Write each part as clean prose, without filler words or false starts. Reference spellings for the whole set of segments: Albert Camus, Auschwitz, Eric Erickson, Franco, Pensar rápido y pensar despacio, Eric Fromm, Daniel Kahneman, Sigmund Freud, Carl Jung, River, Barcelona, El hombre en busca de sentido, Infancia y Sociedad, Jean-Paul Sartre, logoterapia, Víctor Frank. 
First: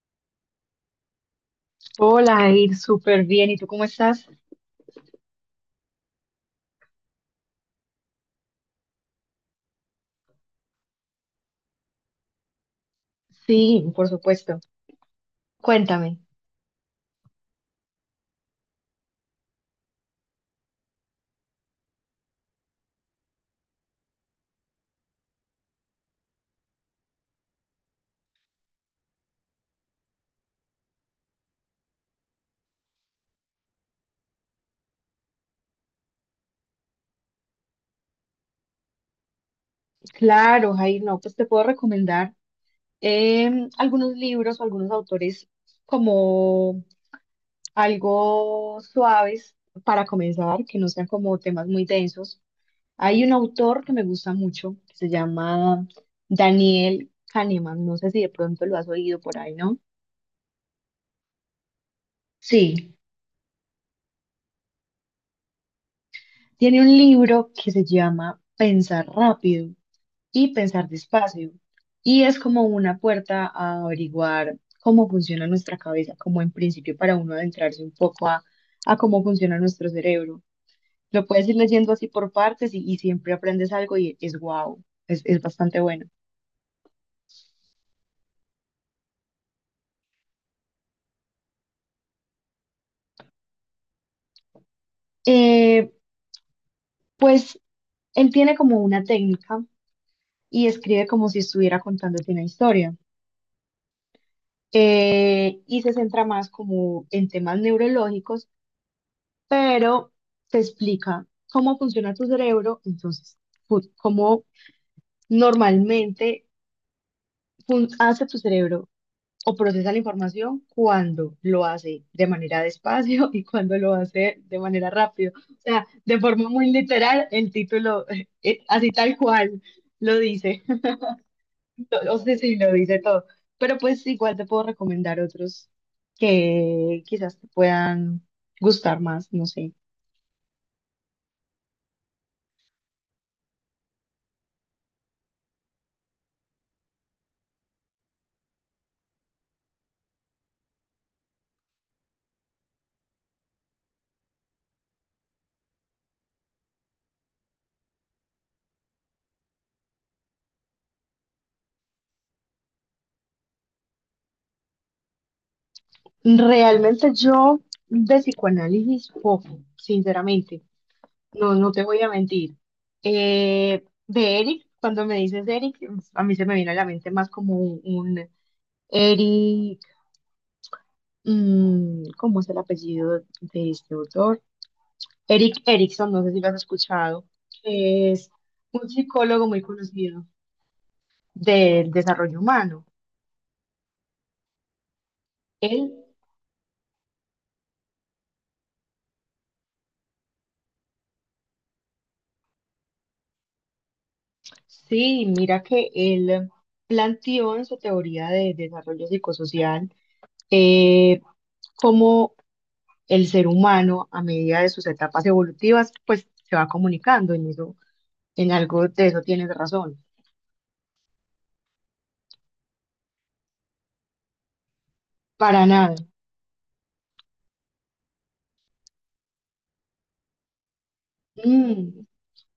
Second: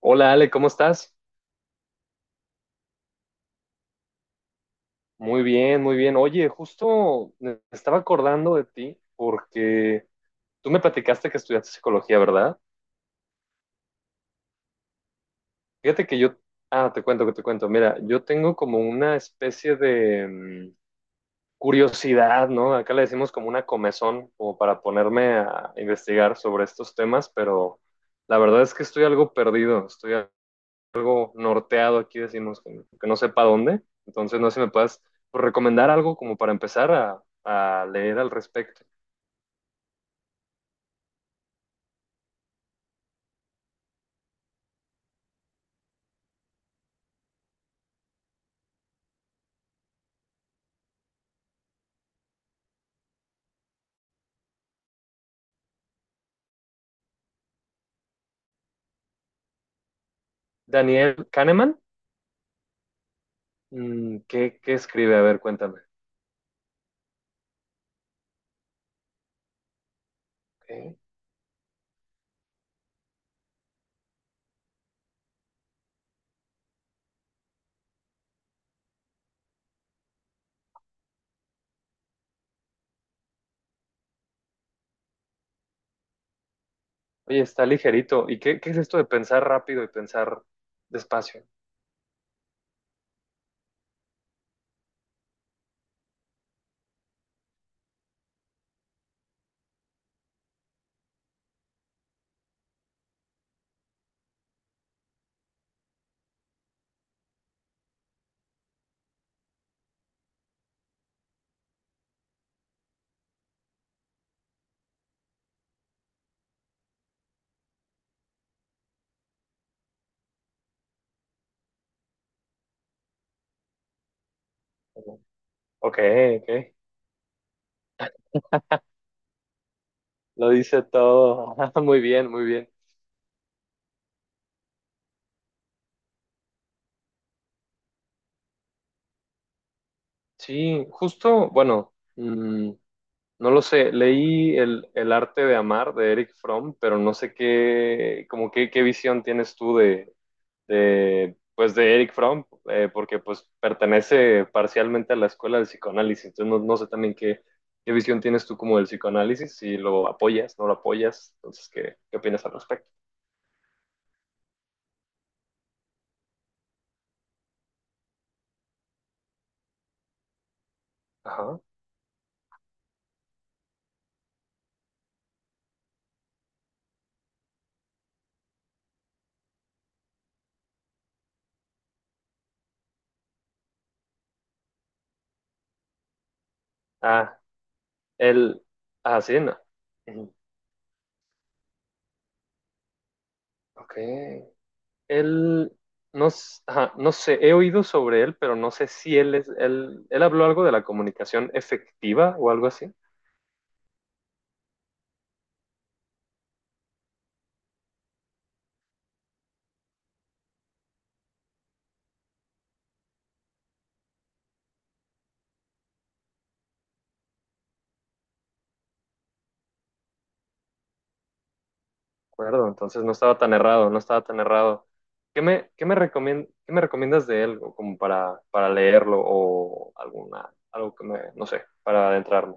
Hola Ale, ¿cómo estás? Hola, Jair, súper bien. ¿Y tú cómo estás? Muy bien, muy bien. Oye, justo me estaba acordando de ti porque tú me platicaste que estudiaste psicología, ¿verdad? Sí, por supuesto. Fíjate Cuéntame. que yo, te cuento. Mira, yo tengo como una especie de curiosidad, ¿no? Acá le decimos como una comezón, como para ponerme a investigar sobre estos temas, pero la verdad es que estoy algo perdido, estoy norteado aquí, decimos, que no sepa dónde. Entonces, no sé si me puedas pues, recomendar algo como para empezar a leer al respecto. Claro, Jair, no, pues te puedo recomendar algunos libros o algunos autores como algo suaves para comenzar, que no sean como temas muy densos. Hay un autor que me gusta mucho, que se llama Daniel Kahneman. No sé si de pronto lo has oído por ahí, ¿no? Daniel Kahneman, Sí, ¿qué escribe? A ver, cuéntame. tiene un libro que se llama Pensar rápido y pensar Ok. despacio. Y es como una puerta a averiguar cómo funciona nuestra cabeza, como en principio para uno adentrarse un poco a cómo funciona nuestro cerebro. Lo puedes ir leyendo así por partes y siempre aprendes algo y es wow, es bastante bueno. Oye, está ligerito. ¿Y qué es esto de pensar rápido y pensar despacio? Eh, pues él tiene como una técnica y escribe como si estuviera contándote una historia. Y se centra más como en temas neurológicos, pero te explica cómo funciona tu cerebro. Entonces, cómo normalmente hace tu cerebro o procesa la información cuando lo hace de manera despacio y cuando lo hace de manera rápido. O sea, Ok, de forma muy ok. literal, el título, así tal cual, lo Lo dice. dice todo. Muy O bien, sea, muy sí, bien. lo dice todo. Pero pues igual te puedo recomendar otros que quizás te puedan gustar más, no sé. Sí, justo, bueno, no lo sé, leí el arte de amar de Eric Fromm, pero no sé qué, como qué visión tienes tú de, pues de Eric Fromm, porque pues pertenece parcialmente a la escuela del psicoanálisis, entonces no, no sé también qué visión tienes tú como del psicoanálisis, si lo apoyas, no lo apoyas, entonces qué opinas al respecto. Realmente yo de psicoanálisis poco, sinceramente, no, Ajá. no te voy a mentir. De Eric, cuando me dices Eric, a mí se me viene a la mente más como un Eric, mm, ¿cómo es el apellido de este autor? Eric Erickson, no sé si lo has escuchado, Ah, que es el, un sí, psicólogo no. muy conocido Ujú. del desarrollo humano. Ok. Él, Él, no, ajá, no sé, he oído sobre él, pero no sé si él habló algo de la comunicación efectiva o algo así, ¿de sí, mira que él planteó en su teoría de desarrollo psicosocial, eh, cómo el ser humano a medida de sus etapas evolutivas, pues se va comunicando en eso, en algo de eso tienes razón. acuerdo? Entonces no estaba tan errado, no estaba tan errado. ¿Qué Para me, qué nada. me recomien- qué me recomiendas de él o como para leerlo o alguna, algo que me, no sé, Mm, para adentrarme?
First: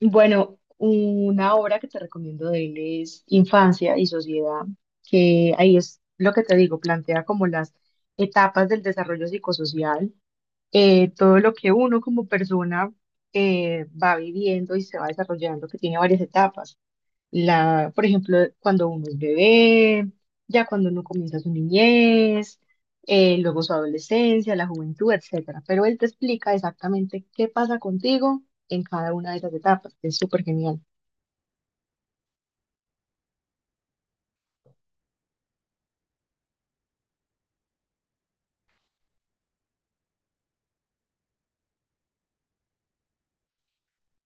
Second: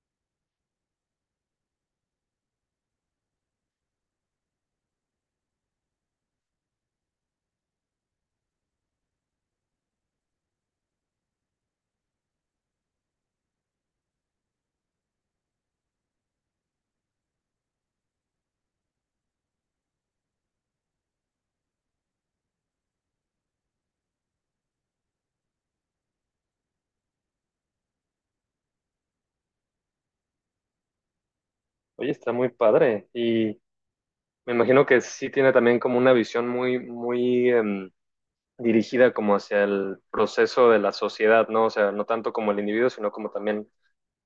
bueno, una obra que te recomiendo de él es Infancia y Sociedad, que ahí es lo que te digo, plantea como las etapas del desarrollo psicosocial, todo lo que uno como persona va viviendo y se va desarrollando, que tiene varias etapas. La, por ejemplo, cuando uno es bebé, ya cuando uno comienza su niñez, luego su adolescencia, la juventud, etcétera. Pero él te explica exactamente qué pasa contigo en cada una de esas etapas. Es súper genial. Oye, está muy padre y me imagino que sí tiene también como una visión muy, muy dirigida como hacia el proceso de la sociedad, ¿no? O sea, no tanto como el individuo, sino como también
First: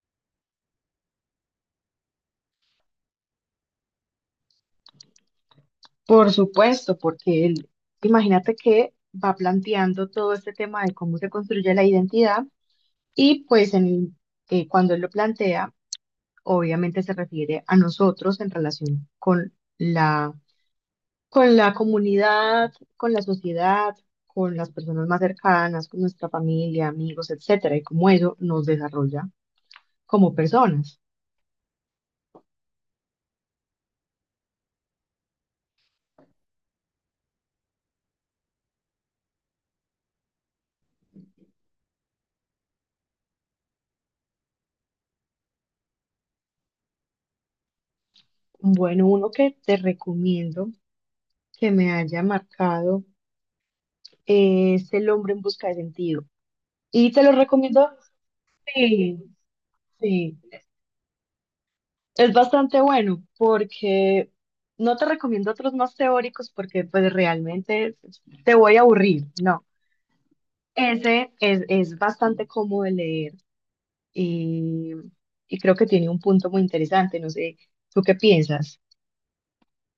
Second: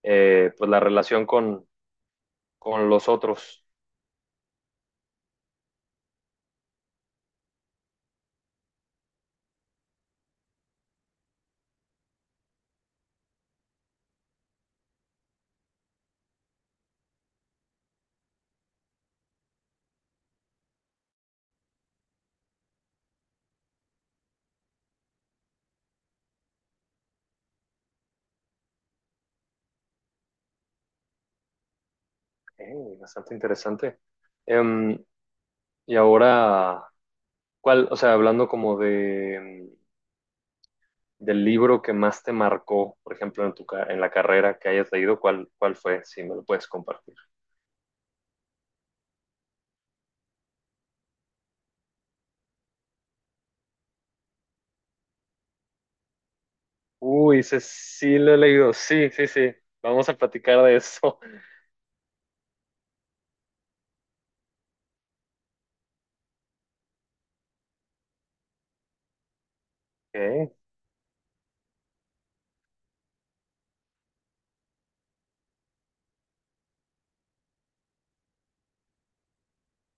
pues la relación con, los otros. Por supuesto, porque él, imagínate que va planteando todo este tema de cómo se construye la identidad y pues cuando él lo plantea, obviamente se refiere a nosotros en relación con la comunidad, con la sociedad, con las personas más cercanas, con nuestra familia, amigos, etcétera, y cómo eso nos desarrolla como personas. Eh, Bastante interesante. Em, y ahora, ¿cuál? O sea, hablando como del libro que más te marcó, por ejemplo, en en la carrera que hayas leído, ¿cuál fue? Si me lo puedes compartir. Bueno, uno que te recomiendo que me haya marcado es El hombre en busca de sentido. Y te lo Uy, ese recomiendo, sí lo he leído. Sí, sí, sí, sí. Vamos a sí, platicar de eso. es bastante bueno porque no te recomiendo otros más teóricos porque pues realmente te voy a aburrir, no. Ok. Es bastante cómodo de leer y, y creo que tiene un punto muy interesante. No sé, ¿tú qué piensas?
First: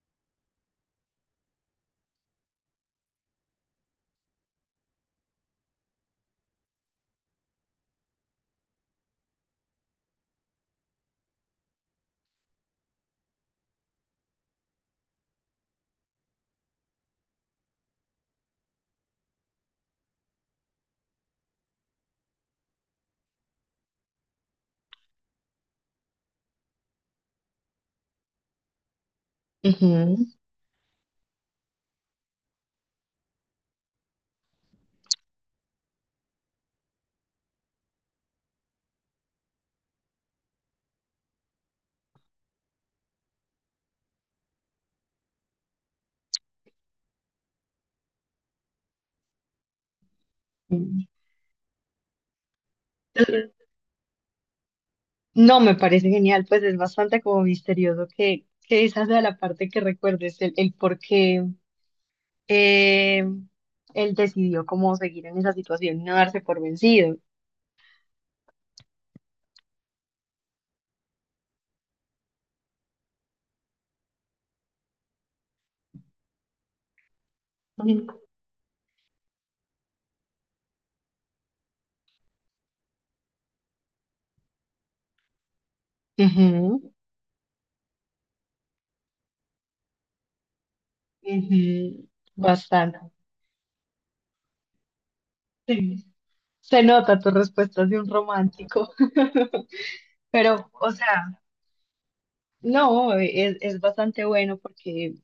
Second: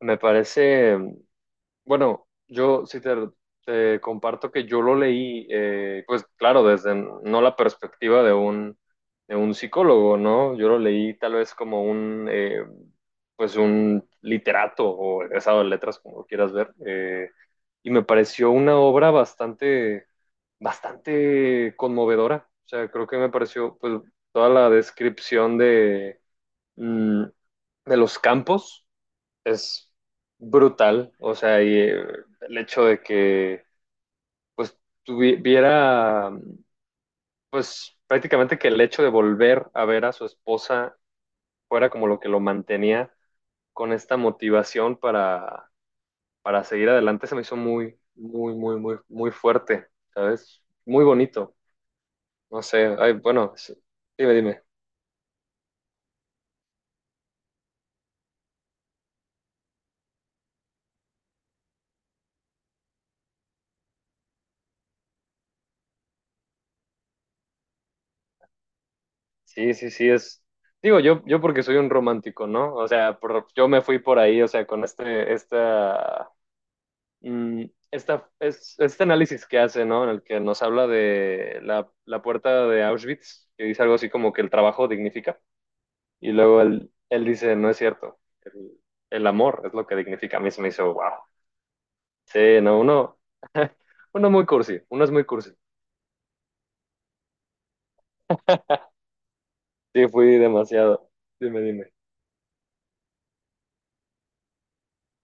Me parece Bueno, yo sí te comparto que yo lo leí, pues claro, desde no la perspectiva de un psicólogo, ¿no? Yo lo leí tal vez como un literato o egresado de letras, como lo quieras ver, y me pareció una obra bastante, bastante conmovedora. O sea, creo que me pareció, pues, toda la descripción mm, de los campos es Ujú. brutal, o sea, y el hecho de que pues tuviera, pues prácticamente que el hecho de volver a ver a su esposa fuera como lo que lo mantenía con esta motivación para seguir adelante, se me hizo muy, muy, muy, muy, muy fuerte, ¿sabes? Muy Mm. bonito, no sé, ay, bueno, sí, dime, dime, No, me parece genial, pues es bastante como misterioso que esa sea la parte que recuerdes, el por qué eh, él decidió cómo seguir en esa situación, no darse por vencido. sí, sí, sí, es... Digo, yo porque soy un romántico, ¿no? O sea, yo me fui por ahí, o sea, con este, esta Mm, Ujú, esta, es, este análisis que hace, ¿no? En el que nos habla de la puerta de Auschwitz, que dice algo así como que el trabajo dignifica, y luego ujú, él dice, no es cierto, el, el amor es lo que dignifica. A mí se me hizo, wow. ujú, Sí, no, bastante. uno, uno muy cursi, uno es muy cursi. Sí. Se nota tu respuesta de un romántico, Sí, fui pero, o demasiado. sea... Dime, dime. No, es bastante bueno porque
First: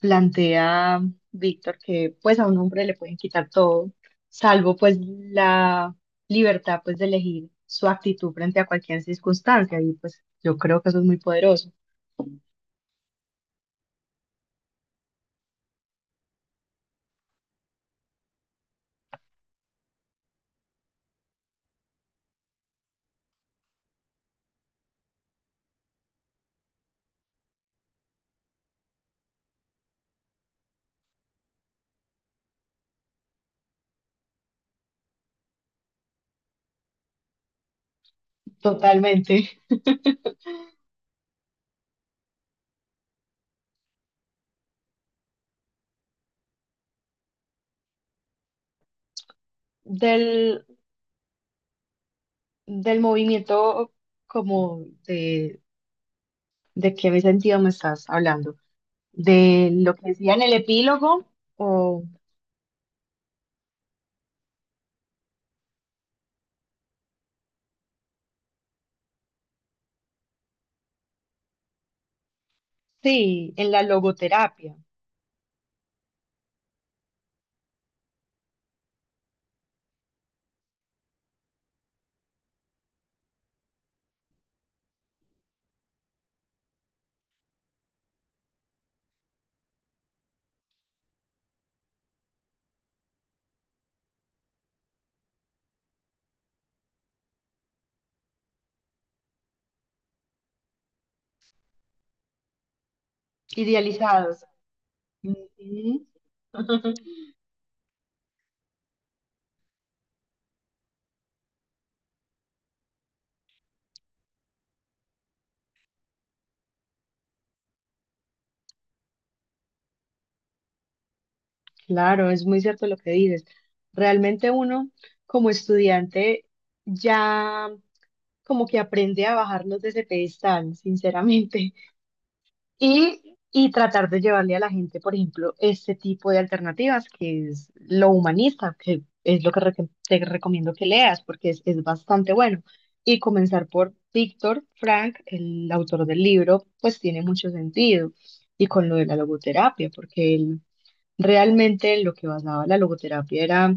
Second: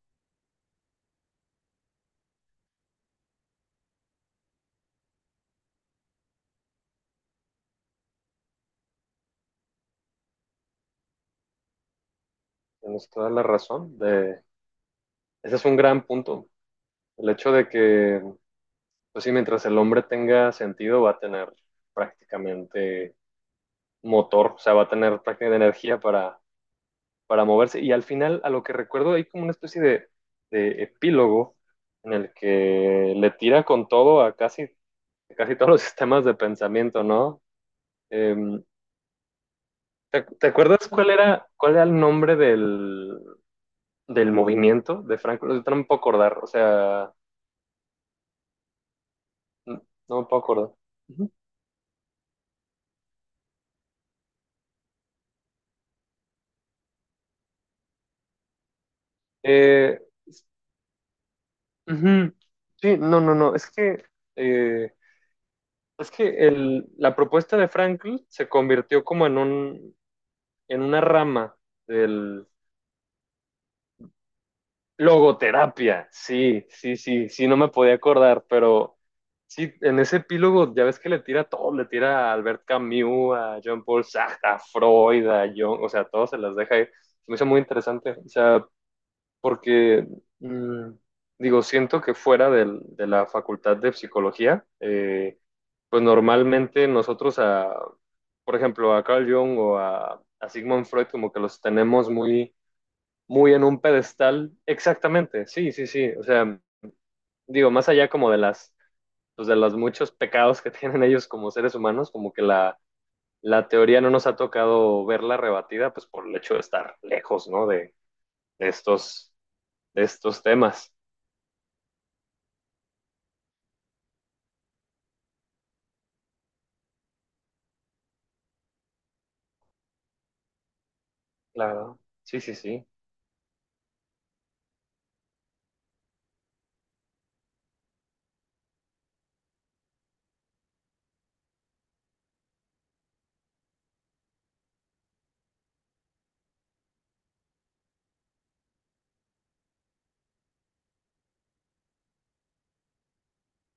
plantea Víctor que pues a un hombre le pueden quitar todo, salvo pues la libertad pues de elegir su actitud frente a cualquier circunstancia y pues yo creo que eso es muy poderoso. Tienes toda la razón. Ese es un gran punto. El hecho de que, pues sí, mientras el hombre tenga sentido, va a tener prácticamente motor, o sea, va a tener prácticamente energía para moverse. Y al final, a lo que recuerdo, hay como una especie de epílogo en el que le tira con todo a casi todos los sistemas de pensamiento, ¿no? Eh, Totalmente. ¿te, te acuerdas cuál era el nombre del movimiento de Franco? No me puedo acordar, o sea, no, no me puedo Del, acordar. Ujú. Del movimiento como de qué sentido me estás hablando, de lo Eh, que decía en el epílogo o ujú. Sí, no, no, no, es que... eh, Es que la propuesta de Frankl se convirtió como en una rama del sí, en la logoterapia, logoterapia. Sí, sí, sí, sí, no me podía acordar, pero sí, en ese epílogo ya ves que le tira a todo, le tira a Albert Camus, a Jean-Paul Sartre, a Freud, a Jung, o sea, todos se las deja ir. Se me hizo muy interesante, o sea, porque mm, digo, siento que fuera de la facultad de psicología, pues normalmente nosotros a, por ejemplo, a Carl Jung o a Sigmund Freud como que los tenemos muy, muy en un idealizados. pedestal. Exactamente, sí, sí, Ujú. sí. O sea, digo, más allá como pues de los muchos pecados que tienen ellos como seres humanos, como que la teoría no nos ha tocado verla rebatida, pues por el hecho de estar lejos, ¿no? De estos, de estos temas. Claro, es muy cierto lo que dices. Realmente uno como estudiante ya como que aprende a bajarnos de ese pedestal, sinceramente, Claro, sí, sí, sí. Y tratar de llevarle a la gente, por ejemplo, este tipo de alternativas, que es lo humanista, que es lo que te recomiendo que leas, porque es bastante bueno. Y comenzar por Víctor Frank, el autor del libro, pues tiene mucho sentido. Y con lo de la logoterapia, porque él realmente lo que basaba la logoterapia era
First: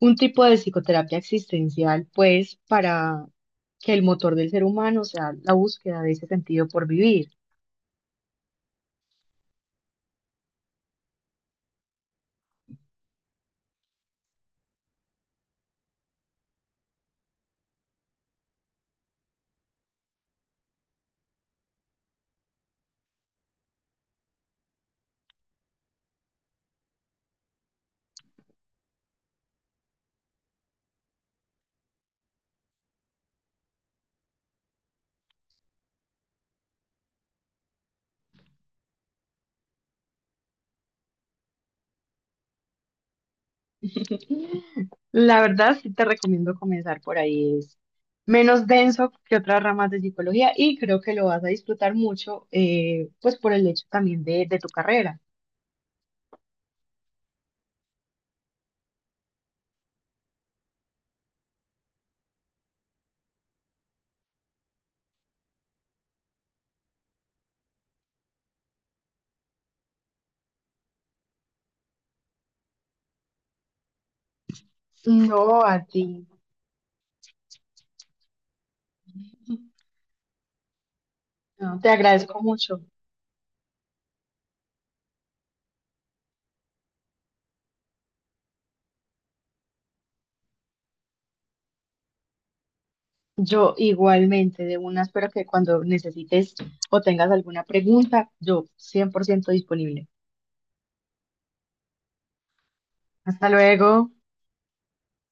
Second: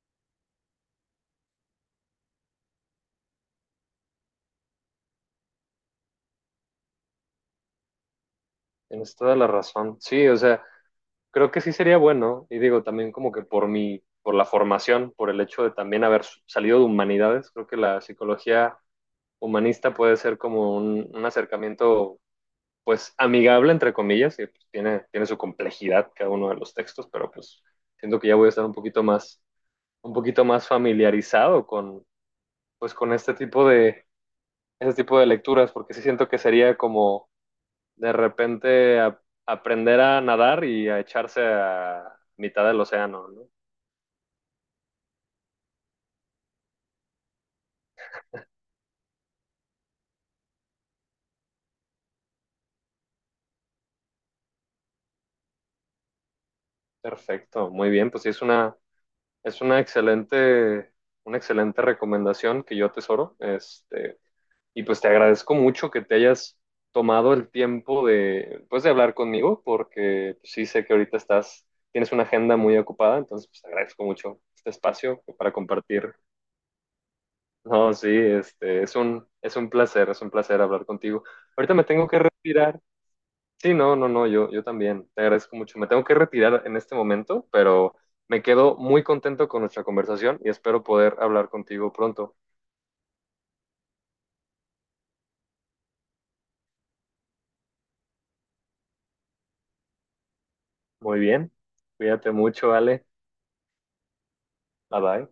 un tipo de psicoterapia existencial, pues, para que el motor del ser humano sea la búsqueda de ese sentido por vivir. Tienes toda la razón. Sí, o sea. Creo que sí sería bueno, y digo también como que por la formación, por el hecho de también haber salido de humanidades, creo que la psicología humanista puede ser como un acercamiento pues amigable entre comillas, y pues, tiene su complejidad cada uno de los textos, pero pues siento que ya voy a estar un poquito más familiarizado con este tipo de lecturas, porque sí siento que sería como de repente aprender a nadar y a echarse a mitad del océano, ¿no? La verdad, sí te recomiendo comenzar por ahí. Es menos denso que otras ramas de psicología y creo que lo vas a disfrutar mucho, pues, por el hecho también de tu carrera. Perfecto, muy bien, pues sí, es una excelente recomendación que yo atesoro. Y pues te agradezco mucho que te hayas tomado el tiempo de, pues, de hablar conmigo, porque pues, sí sé que ahorita tienes una agenda muy ocupada, entonces pues, te agradezco mucho este espacio No, para a ti. compartir. No, sí, es un placer hablar contigo. Ahorita No, me te tengo que agradezco mucho. retirar. Sí, no, no, no, yo también. Te agradezco mucho. Me tengo que retirar en este momento, pero me quedo muy contento con nuestra conversación y espero poder hablar contigo pronto. Yo igualmente, de una, espero que cuando necesites o tengas alguna pregunta, yo 100% disponible. Muy bien. Cuídate mucho, Ale. Hasta luego. Bye bye.